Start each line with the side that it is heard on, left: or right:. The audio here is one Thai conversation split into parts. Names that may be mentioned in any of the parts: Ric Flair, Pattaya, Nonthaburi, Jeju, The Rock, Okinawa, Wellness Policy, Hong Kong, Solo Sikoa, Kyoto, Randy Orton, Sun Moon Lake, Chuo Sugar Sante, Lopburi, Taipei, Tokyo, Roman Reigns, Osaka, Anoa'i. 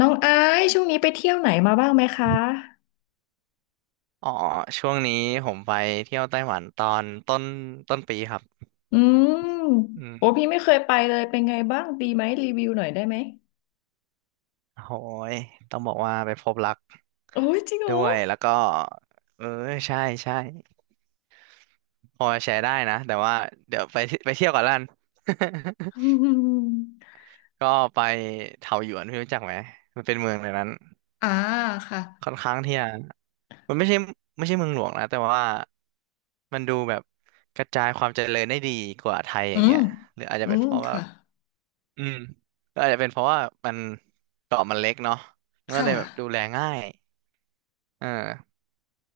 left: น้องไอซ์ช่วงนี้ไปเที่ยวไหนมาบ้างไหมคะ
right: อ๋อช่วงนี้ผมไปเที่ยวไต้หวันตอนต้นปีครับ
left: อืม
right: อืม
left: โอ้พี่ไม่เคยไปเลยเป็นไงบ้างดีไหมรีวิวหน่อยได้ไหม
right: โหยต้องบอกว่าไปพบรัก
left: โอ้ยจริงเหร
right: ด้
left: อ
right: วยแล้วก็เออใช่ใช่พอแชร์ได้นะแต่ว่าเดี๋ยวไปเที่ยวก่อนละกัน
left: อืม
right: ก็ไปเถาหยวนพี่รู้จักไหมมันเป็นเมืองในนั้น
left: อ่าค่ะ
right: ค่อนข้างที่จะมันไม่ใช่เมืองหลวงนะแต่ว่ามันดูแบบกระจายความเจริญได้ดีกว่าไทยอ
left: อื
right: ย่าง
left: ม
right: เงี้ยหรืออาจจะ
left: อื
right: เป็น
left: ม
right: เพราะว่า
left: ค่ะ
right: อืมก็อาจจะเป็นเพราะว่ามันเกาะมันเล็กเนาะมันก็เล
left: ค่ะ
right: ยแบบดูแลง่ายเออ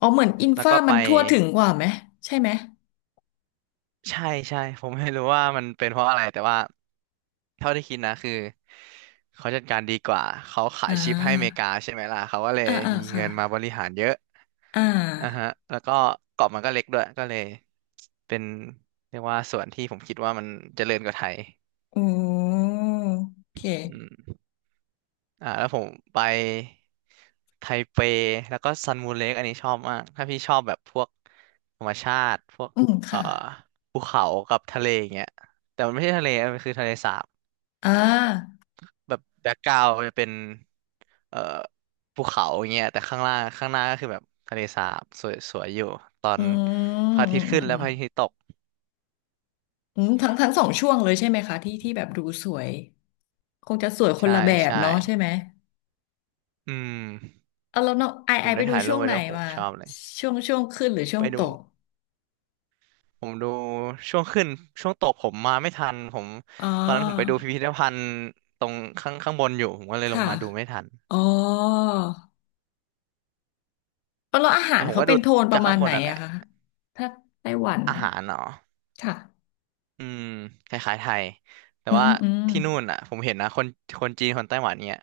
left: อ๋อเหมือนอิน
right: แล้ว
left: ฟ้า
right: ก็ไป
left: มันทั่วถึงกว่าไหมใช่ไหม
right: ใช่ใช่ผมไม่รู้ว่ามันเป็นเพราะอะไรแต่ว่าเท่าที่คิดนะคือเขาจัดการดีกว่าเขาขา
left: อ่
right: ยชิปให้อเมริ
left: า
right: กาใช่ไหมล่ะเขาก็เลย
left: อ่าอ่า
right: มี
left: ค่ะ
right: เงินมาบริหารเยอะ
left: อ่
right: อ่ะฮะ
left: า
right: แล้วก็เกาะมันก็เล็กด้วยก็เลยเป็นเรียกว่าส่วนที่ผมคิดว่ามันเจริญกว่าไทย
left: อืมโอเค
right: อืม แล้วผมไปไทเปแล้วก็ซันมูเล็กอันนี้ชอบมากถ้าพี่ชอบแบบพวกธรรมชาติพวก
left: อืม
right: เอ่อ
left: ค่ะ
right: ภูเขากับทะเลอย่างเงี้ยแต่มันไม่ใช่ทะเลมันคือทะเลสาบ
left: อ่า
right: แบบแบ็กกราวจะเป็นเอ่อภูเขาอย่างเงี้ยแต่ข้างล่างข้างหน้าก็คือแบบทะเลสาบสวยสวยอยู่ตอ
left: อื
right: น
left: ม
right: พระอา
left: อื
right: ทิต
left: ม
right: ย์
left: อื
right: ขึ้
left: ม
right: น
left: อื
right: และ
left: ม
right: พระอาทิตย์ตก
left: อืมทั้งสองช่วงเลยใช่ไหมคะที่แบบดูสวย คงจะสวยคน
right: ใช่
left: ละแบบ
right: ใช่
left: เนาะใช่ไหม
right: อืม
left: เอาแล้วน้องไอ
right: ผม
left: ไป
right: ได้
left: ดู
right: ถ่ายรู
left: ช่ว
right: ป
left: ง
right: ไว้
left: ไหน
right: ด้วยโห
left: มา
right: ชอบเลย
left: ช่วงขึ้นหรือช่ว
right: ไป
left: งต
right: ดู
left: ก
right: ผมดูช่วงขึ้นช่วงตกผมมาไม่ทันผม
left: อ๋
right: ตอนนั้นผมไป
left: อ
right: ดูพิพิธภัณฑ์ตรงข้างบนอยู่ผมก็เลยลง
left: ค่ะ
right: มาดูไม่ทัน
left: อ๋อแล้วอาหา
right: แต่
left: ร
right: ผม
left: เขา
right: ก็
left: เป็
right: ดู
left: นโทนป
right: จา
left: ระ
right: ก
left: มา
right: ข้าง
left: ณ
right: บ
left: ไหน
right: นนั่นแหละ
left: อะคะถ้าไต้หวัน
right: อา
left: เนี่ย
right: หารเนาะ
left: ค่ะ
right: อืมคล้ายๆไทยแต่
left: อืม
right: ว่า
left: อืม
right: ที่นู่นอ่ะผมเห็นนะคนจีนคนไต้หวันเนี่ย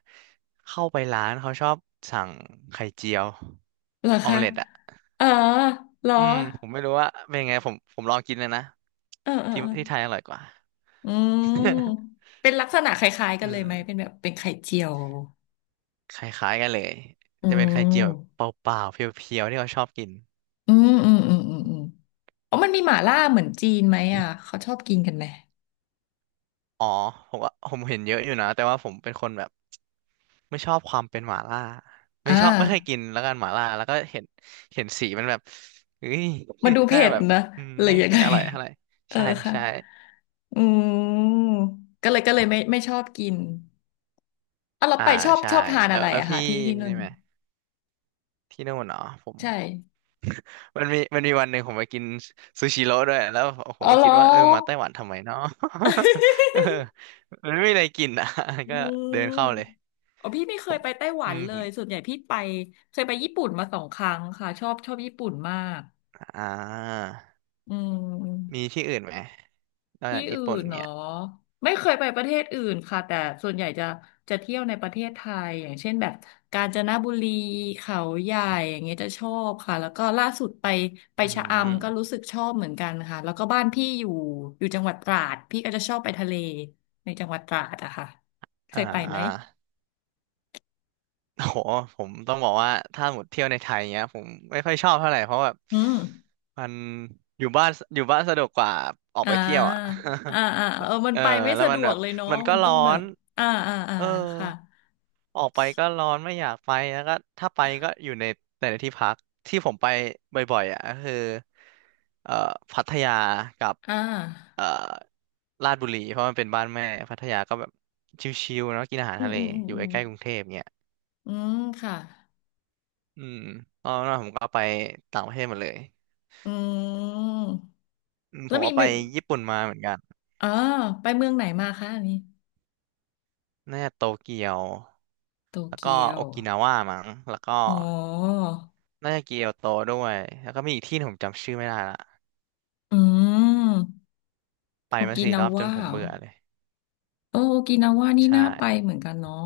right: เข้าไปร้านเขาชอบสั่งไข่เจียว
left: เหรอ
right: ออม
left: คะ
right: เล็ตอ่ะ
left: เออเหรอ
right: อืมผมไม่รู้ว่าเป็นไงผมลองกินเลยนะ
left: เออเออ
right: ที่
left: เออ
right: ที่ไทยอร่อยกว่า
left: อืม เป็นลักษณะคล้ายๆกัน
right: อื
left: เลย
right: ม
left: ไหมเป็นแบบเป็นไข่เจียว
right: คล้ายๆกันเลย
left: อื
right: จะเป็นไข่เจียวแบบ
left: ม
right: เปล่าๆเพียวๆที่เขาชอบกิน
left: อืมอืมอืมอืมอืมอ๋อมันมีหม่าล่าเหมือนจีนไหมอ่ะเขาชอบกินกันไหม
right: อ๋อผมว่าผมเห็นเยอะอยู่นะแต่ว่าผมเป็นคนแบบไม่ชอบความเป็นหม่าล่า
left: อ่
right: ไม่ชอบไม่เคยกิ
left: า
right: นแล้วกันหม่าล่าแล้วก็เห็นสีมันแบบเฮ้ย
left: มั นดู
right: หน้า
left: เผ็ด
right: แบบ
left: นะ
right: อืม
left: หรือ
right: ไม่
left: ยัง
right: ค่อ
left: ไง
right: ยอร่อยเท่าไหร่
left: เออ
right: ใช่
left: ค่ะ
right: ใช่
left: อืมก็เลยไม่ชอบกินอ่ะเรา
right: อ่า
left: ไปชอบ
right: ใช่
left: ทาน
right: แล้
left: อะ
right: ว
left: ไร
right: แล้ว
left: อะค่ะ
right: พี่
left: ที่นู่
right: นี่
left: น
right: ไหมที่นู่นเนาะผม
left: ใช่
right: มันมีวันหนึ่งผมไปกินซูชิโร่ด้วยแล้วโอ้โห
left: อ๋อเหร
right: คิ
left: อ
right: ดว่ามาไต้หวันทำไมเนาะ เออมันไม่มีอะไรกินอ่ะ
left: อื
right: ก็เดิ
left: ม
right: นเข้าเลย
left: อ๋อพี่ไม่เค
right: ผ
left: ย
right: ม
left: ไปไต้หวันเล
right: ผ
left: ย
right: ม
left: ส่วนใหญ่พี่ไปเคยไปญี่ปุ่นมา2 ครั้งค่ะชอบญี่ปุ่นมาก
right: อ่า
left: อื
right: มี
left: ม
right: ที่อื่นไหมนอก
left: ที่
right: จากญี่
left: อื่
right: ปุ่น
left: นเนาะ
right: เนี่ย
left: ไม่เคยไปประเทศอื่นค่ะแต่ส่วนใหญ่จะเที่ยวในประเทศไทยอย่างเช่นแบบกาญจนบุรีเขาใหญ่อย่างเงี้ยจะชอบค่ะแล้วก็ล่าสุดไป
right: อื
left: ชะ
right: ม
left: อำก็รู้สึกชอบเหมือนกันค่ะแล้วก็บ้านพี่อยู่จังหวัดตราดพี่ก็จะชอบไปทะเลในจังหวัดตราดอะค่ะเค
right: อ่
left: ยไปไหม
right: าโอ้โหผมต้องบอกว่าถ้าหมดเที่ยวในไทยเนี้ยผมไม่ค่อยชอบเท่าไหร่เพราะแบบ
left: อืม
right: มันอยู่บ้านสะดวกกว่าออก
left: อ่
right: ไปเที่ยวอ่ะ
left: าอ่าอ่าเออ มัน
right: เออ
left: ไปไม่
right: แล้ว
left: สะด
right: มัน
left: ว
right: แบ
left: ก
right: บ
left: เลยเนาะ
right: มันก็
left: มัน
right: ร้
left: ต้อ
right: อ
left: งแบบ
right: น
left: อ่าอ่าอ่า
right: เออ
left: ค่ะ
right: ออกไปก็ร้อนไม่อยากไปแล้วก็ถ้าไปก็อยู่ในแต่ในที่พักที่ผมไปบ่อยๆอ่ะก็คือเอ่อพัทยากับ
left: อ่า
right: ลาดบุรีเพราะมันเป็นบ้านแม่พัทยาก็แบบชิลๆเนาะกินอาหาร
left: อืม
right: ทะเล
left: อืมอืม
right: อยู่
left: อื
right: ใก
left: ม
right: ล้ๆกรุงเทพเงี้ย
left: อืมค่ะ
right: อืมตอนนั้นผมก็ไปต่างประเทศหมดเลย
left: อืม
right: อืมผ
left: แล้ว
right: ม
left: มี
right: ก็ไปญี่ปุ่นมาเหมือนกัน
left: อ๋อไปเมืองไหนมาคะอันนี้
right: น่าจะโตเกียว
left: โต
right: แล้วก็
left: เกีย
right: โอ
left: ว
right: กินาว่ามั้งแล้วก็
left: อ๋อ
right: น่าจะเกียวโตด้วยแล้วก็มีอีกที่หนึ่งผมจำชื่อไม่ได้ละ
left: อืม
right: ไป
left: โอ
right: มา
left: กิ
right: สี่
left: นา
right: รอบจน
left: ว่า
right: ผ
left: เหร
right: ม
left: อ
right: เบื่อเลย
left: เออโอกินาว่านี่
right: ใช่
left: น่าไปเหมือนกันเนาะ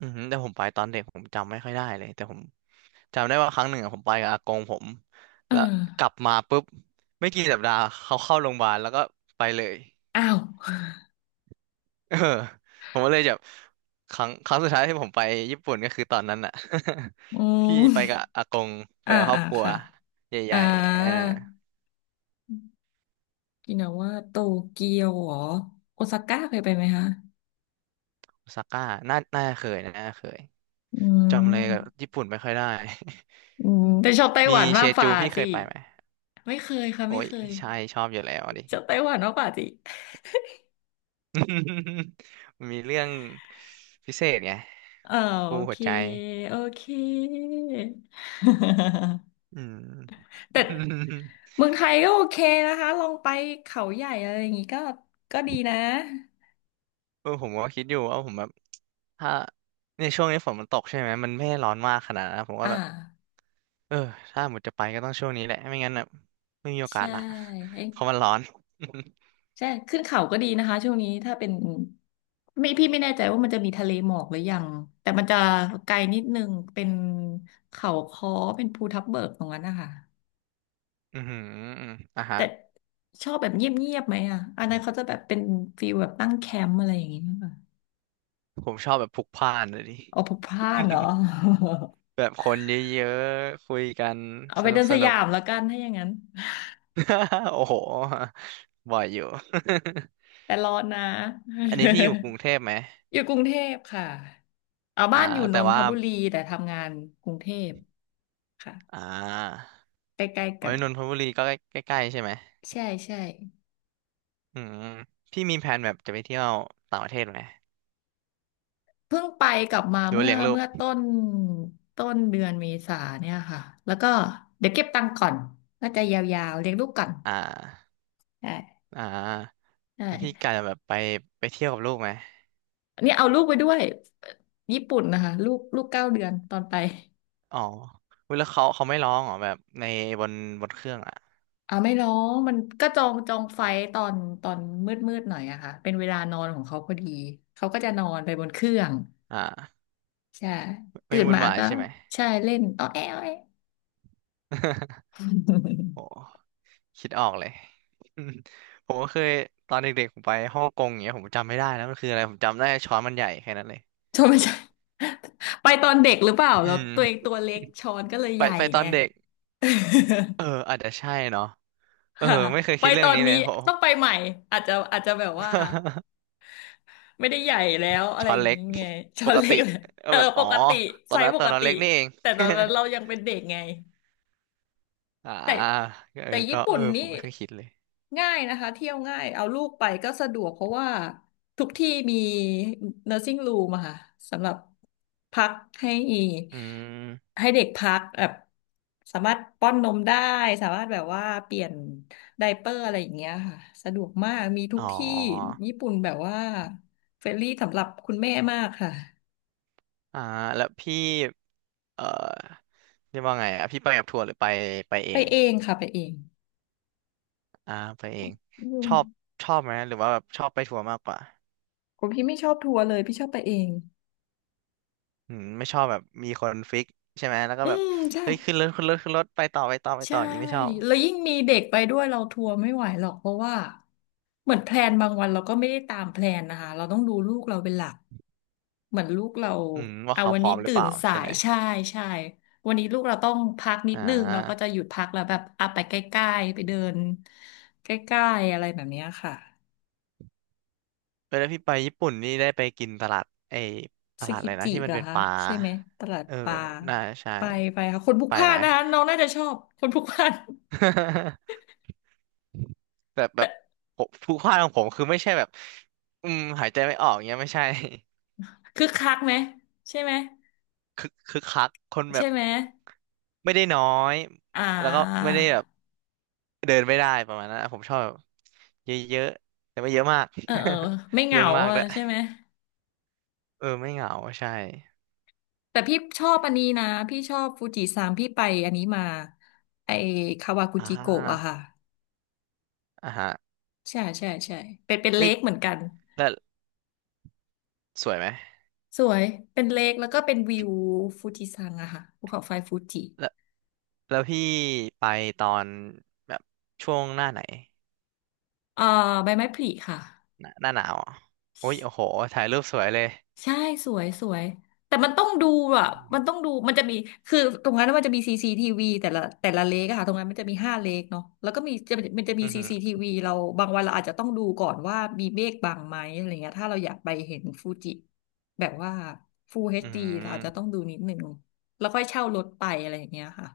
right: อือหือแต่ผมไปตอนเด็กผมจำไม่ค่อยได้เลยแต่ผมจำได้ว่าครั้งหนึ่งอะผมไปกับอากงผม
left: เอ
right: แล้ว
left: อ
right: กลับมาปุ๊บไม่กี่สัปดาห์เขาเข้าโรงพยาบาลแล้วก็ไปเลย
left: อ้าว
right: เออผมก็เลยแบบครั้งสุดท้ายที่ผมไปญี่ปุ่นก็คือตอนนั้นอะ
left: อื
right: ที่ไปกั
left: ม
right: บอากงไป
left: อ่า
right: กับครอ
left: อ่า
right: บครัว
left: ค่ะ
right: ให
left: อ่า
right: ญ่ๆ
left: โอกินาว่าโตเกียวเหรอโอซาก้าเคยไปไหมคะ
right: โอซาก้าน่าเคยนะน่าเคย
left: อื
right: จำเลยกับ
left: ม
right: ญี่ปุ่นไม่ค่อยได้
left: อืมแต่ชอบไต้ ห
right: มี
left: วัน
right: เช
left: มากฝ่า
right: จูพี่เค
left: สิ
right: ยไปไหม
left: ไม่เคยค่ะ
right: โอ้
left: ไม่
right: ย
left: เคย
right: ใช่ชอบอยู่แล้วดิ
left: ชอบไต้หวันมากฝ่าสิ
right: มีเรื่องพิเศษไง
left: เออโอ
right: ปูหั
left: เค
right: วใจ
left: โอเค
right: อืม
left: แต่ เมืองไทยก็โอเคนะคะลองไปเขาใหญ่อะไรอย่างงี้ก็ดีนะ
right: ผมก็คิดอยู่ว่าผมแบบถ้าในช่วงนี้ฝนมันตกใช่ไหมมันไม่ได้ร้อนมากขนาดนั้นนะผมก็
left: อ่า
right: แบบเออถ้าหมดจะไปก็ต้องช่วงนี้แหละไม่งั้นแบบไม่มีโอกาส
left: ใช่
right: ละ
left: เอ้ย
right: เพราะมันร้อน
left: ใช่ขึ้นเขาก็ดีนะคะช่วงนี้ถ้าเป็นไม่พี่ไม่แน่ใจว่ามันจะมีทะเลหมอกหรือยังแต่มันจะไกลนิดนึงเป็นเขาค้อเป็นภูทับเบิกตรงนั้นนะคะ
right: อือหืออืมอ่ะฮะ
left: แต่ชอบแบบเงียบๆไหมอ่ะอันนั้นเขาจะแบบเป็นฟีลแบบตั้งแคมป์อะไรอย่างงี้
right: ผมชอบแบบพลุกพล่านเลยดิ
left: เอาพกพลาน เนาะ
right: แบบคนเยอะๆคุยกัน
left: เอา
right: ส
left: ไป
right: นุ
left: เดิ
right: ก
left: น
right: ส
left: ส
right: นุ
left: ยา
right: ก
left: มแล้วกันถ้าอย่างนั้น
right: โอ้โหบ่อยอยู่
left: แต่ร้อนนะ
right: อันนี้พี่อยู่กรุงเทพไหม
left: อยู่กรุงเทพค่ะเอา
right: อ่า
left: บ้านอยู่น
right: แต่
left: นท
right: ว่า
left: บุรีแต่ทำงานกรุงเทพค่ะ
right: อ่า
left: ใกล้ๆ
right: โอ้
left: กัน
right: ยนนทบุรีก็ใกล้ๆใช่ไหม
left: ใช่ใช่
right: อืมพี่มีแผนแบบจะไปเที่ยวต่างประเทศไหม
left: เพิ่งไปกลับมา
right: หรือว่า
left: เมื่อ
right: เลี้ยงลูก
left: ต้นเดือนเมษาเนี่ยค่ะแล้วก็เดี๋ยวเก็บตังค์ก่อนน่าจะยาวๆเลี้ยงลูกก่อน
right: อ่า
left: ใช่
right: อ่า
left: ใช่
right: แล้วพี่กะจะแบบไปเที่ยวกับลูกไหม
left: อันนี้เอาลูกไปด้วยญี่ปุ่นนะคะลูก9 เดือนตอนไป
right: อ๋ออุ๊ยแล้วเขาไม่ร้องเหรอแบบในบนบนเครื่องอ่ะ
left: อ่าไม่ร้องมันก็จองไฟตอนตอนมืดหน่อยอะค่ะเป็นเวลานอนของเขาพอดีเขาก็จะนอนไปบนเครื่อง
right: อ่า
left: ใช่
right: ไม่
left: ตื่น
right: วุ่น
left: มา
right: วาย
left: ก็
right: ใช่ไหม
left: ใช่เล่นอ้อแอ้อแอ้
right: โอ้คิดออกเลย อืมผมก็เคยตอนเด็กๆผมไปฮ่องกงอย่างเงี้ยผมจำไม่ได้แล้วมันคืออะไรผมจำได้ช้อนมันใหญ่แค่นั้นเลย
left: ชอไม่ ใช่ ไปตอนเด็กหรือเปล่า
right: อื
left: แล้ว
right: ม
left: ตัวเองตัวเล็กช้อนก็เลยใหญ่
right: ไปต
left: ไง
right: อนเด็ก เอออาจจะใช่เนาะ เออ
left: ค่ะ
right: ไม่เคย
left: ไป
right: คิดเรื่
left: ต
right: อ
left: อ
right: ง
left: น
right: นี้เล
left: นี้
right: ยโห
left: ต้องไปใหม่อาจจะแบบว่า ไม่ได้ใหญ่แล้วอะไร
right: ช้อ
left: อ
right: น
left: ย่าง
right: เล็ก
left: นี้ไงช้
right: ป
left: อน
right: ก
left: เล็
right: ติ
left: กเลย
right: ก็
left: เออ
right: แบบ
left: ป
right: อ๋อ
left: กติไซส์ป
right: ตอ
left: ก
right: นนั้น
left: ติ
right: เล็กนี่เอง
left: แต่ตอนนั้นเรายังเป็นเด็กไง
right: อ่า
left: แต่
right: เออก็
left: ญี่
right: เอ
left: ปุ่
right: อ
left: น
right: ผ
left: นี่
right: มไม่เคยคิดเลย
left: ง่ายนะคะเที่ยวง่ายเอาลูกไปก็สะดวกเพราะว่าทุกที่มี n u r ์ i n g room อะค่ะสำหรับพักให้
right: อืม
left: เด็กพักแบบสามารถป้อนนมได้สามารถแบบว่าเปลี่ยนไดเปอร์อะไรอย่างเงี้ยค่ะสะดวกมากมีทุ
right: อ๋
left: ก
right: อ
left: ที่ญี่ปุ่นแบบว่าเฟรนลี่สำหรับคุณแม่มากค่ะ
right: อ่าแล้วพี่เอ่อเรียกว่าไงอ่ะพี่ไปกับทัวร์หรือไปเอ
left: ไป
right: ง
left: เองค่ะไปเอง
right: อ่าไปเอง
left: อื
right: ช
left: ม
right: อบชอบไหมหรือว่าแบบชอบไปทัวร์มากกว่า
left: ผมพี่ไม่ชอบทัวร์เลยพี่ชอบไปเอง
right: อืมไม่ชอบแบบมีคนฟิกใช่ไหมแล้วก็
left: อื
right: แบบ
left: มใช่
right: เฮ้ยขึ้นรถไป
left: ใช่
right: ต่ออย่างนี้ไม่ชอบ
left: แล้วยิ่งมีเด็กไปด้วยเราทัวร์ไม่ไหวหรอกเพราะว่าเหมือนแพลนบางวันเราก็ไม่ได้ตามแพลนนะคะเราต้องดูลูกเราเป็นหลักเหมือนลูกเรา
right: อืมว่า
left: เอา
right: เขา
left: วั
right: พ
left: น
right: ร้อ
left: นี้
right: มหรือ
left: ตื่
right: เป
left: น
right: ล่า
left: สา
right: ใช่ไห
left: ย
right: ม
left: ใช่ใช่วันนี้ลูกเราต้องพักนิด
right: อ่
left: นึงเราก็จะ
right: า
left: หยุดพักแล้วแบบอ่ะไปใกล้ๆไปเดินใกล้ๆอะไรแบบเนี้ยค่ะ
right: เออแล้วพี่ไปญี่ปุ่นนี่ได้ไปกินตลาดไอ้ต
left: ซึ
right: ลาดอะ
left: กิ
right: ไรนะ
left: จิ
right: ที่มั
left: เหร
right: น
left: อ
right: เป็น
left: คะ
right: ปลา
left: ใช่ไหมตลาด
right: เออ
left: ปลา
right: น่าใช่
left: ไปค่ะคนพลุก
right: ไป
left: พล่า
right: ไหม
left: นนะคะน้องน่าจะชอบคนพลุกพล่าน
right: แบ
left: แต่
right: บผู้พลาดของผมคือไม่ใช่แบบอืมหายใจไม่ออกเงี้ยไม่ใช่
left: คึกคักไหมใช่ไหม
right: คึกคักคนแบ
left: ใช่
right: บ
left: ไหม
right: ไม่ได้น้อย
left: อ่
right: แล้วก็
left: า
right: ไม่ได้แบบเดินไม่ได้ประมาณนั้นอะผมชอบแบบเยอะๆแต่ไม่เยอะมาก
left: เออเออไม่ เห
right: เรื่
left: งา
right: องมาก
left: อะ
right: ด้วย
left: ใช่ไหม
right: เออไม่เหงาใช่
left: แต่พี่ชอบอันนี้นะพี่ชอบฟูจิซังพี่ไปอันนี้มาไอคาวากุ
right: อ่
left: จิโกะอะ
right: า
left: ค่ะ
right: อ่าฮะ
left: ใช่ใช่ใช่เป็นเป็นเล
right: เฮ้ย
left: คเหมือนกัน
right: แล้วสวยไหม
left: สวยเป็นเลคแล้วก็เป็นวิวฟูจิซังอะค่ะภูเขาไฟฟูจิ
right: แล้วพี่ไปตอนแบบช่วงหน้าไหน
left: เอ่อใบไม้ผลิค่ะ
right: หน้าหนาวเหรอโอ้ยโอ้โหถ่ายรูปสวยเลย
left: ใช่สวยสวยแต่มันต้องดูอ่ะมันต้องดูมันจะมีคือตรงนั้นมันจะมีซีซีทีวีแต่ละเลกอะค่ะตรงนั้นมันจะมี5 เลกเนาะแล้วก็มีจะมันจะมี
right: อือ
left: ซี
right: หือ
left: ซีทีวีเราบางวันเราอาจจะต้องดูก่อนว่ามีเมฆบังไหมอะไรเงี้ยถ้าเราอยากไปเห็นฟูจิแบบว่า Full
right: อือ
left: HD
right: หื
left: เราอาจจะต้อง
right: อ
left: ดูนิดหนึ่งแล้วค่อยเช่ารถไปอะไรอย่างเงี้ยค่ะ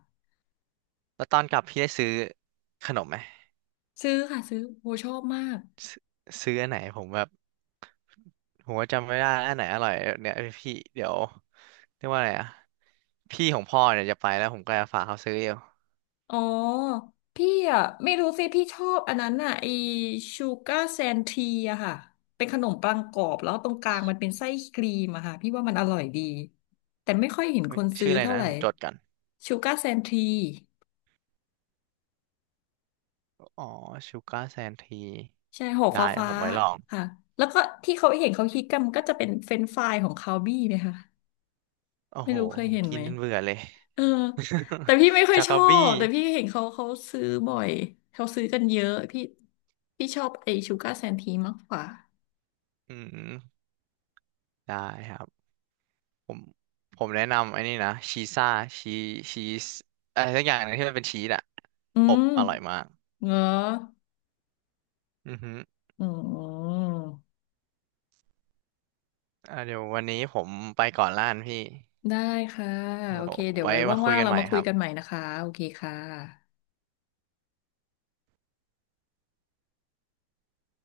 right: แล้วตอนกลับพี่ได้ซื้อขนมไหม
left: ซื้อค่ะซื้อโหชอบมาก
right: ซื้อซื้ออันไหนผมแบบผมว่าจำไม่ได้อันไหนอร่อยเนี่ยพี่เดี๋ยวเรียกว่าอะไรอะพี่ของพ่อเนี่ยจะไปแล้วผมก็จะฝากเขาซื้ออยู่
left: อ๋อพี่อ่ะไม่รู้สิพี่ชอบอันนั้นอ่ะไอชูการ์แซนทีอะค่ะเป็นขนมปังกรอบแล้วตรงกลางมันเป็นไส้ครีมอะค่ะพี่ว่ามันอร่อยดีแต่ไม่ค่อยเห็นค
right: เอ้ย
left: นซื้
right: ชื่
left: อ
right: ออะไร
left: เท่า
right: นะ
left: ไหร่
right: ผมจดกัน
left: ชูการ์แซนที
right: อ๋อชูการ์แซนที
left: ใช่ห่อ
right: ได้
left: ฟ้าฟ้า
right: ผมไว้ลอง
left: ค่ะแล้วก็ที่เขาเห็นเขาฮิตกันมันก็จะเป็นเฟรนช์ฟรายของคาวบี้เนะคะ
right: โอ้
left: ไม่
right: โห
left: รู้เคย
right: ผม
left: เห็น
right: กิ
left: ไหม
right: นจนเบื่อเลย
left: เออแต่พี่ไม่ค่ อย
right: จา
left: ชอ
right: กาบี้
left: บแต่พี่เห็นเขาซื้อบ่อยเขาซื้อกันเยอะพี่ชอบไอชูการ์แซนทีมากกว่า
right: อืมได้ครับผมผมแนะนำไอ้นี่นะชีซ่าชีชีสอะไรสักอย่างหนึงที่มันเป็นชีสอะ
left: อื
right: อบ
left: ม
right: อร่อยมาก
left: เหรอ
right: อือฮึ
left: อืม
right: อ่าเดี๋ยววันนี้ผมไปก่อนล้านพี่
left: ได้ค่ะ
right: เดี๋ย
left: โอ
right: ว
left: เค เดี๋ยว
right: ไว้
left: ไว้
right: มาคุย
left: ว่างๆ
right: กัน
left: เรา
right: ใหม่
left: มา
right: ค
left: คุย
right: รั
left: กันให
right: บ
left: ม่นะคะ โอเคค่ะ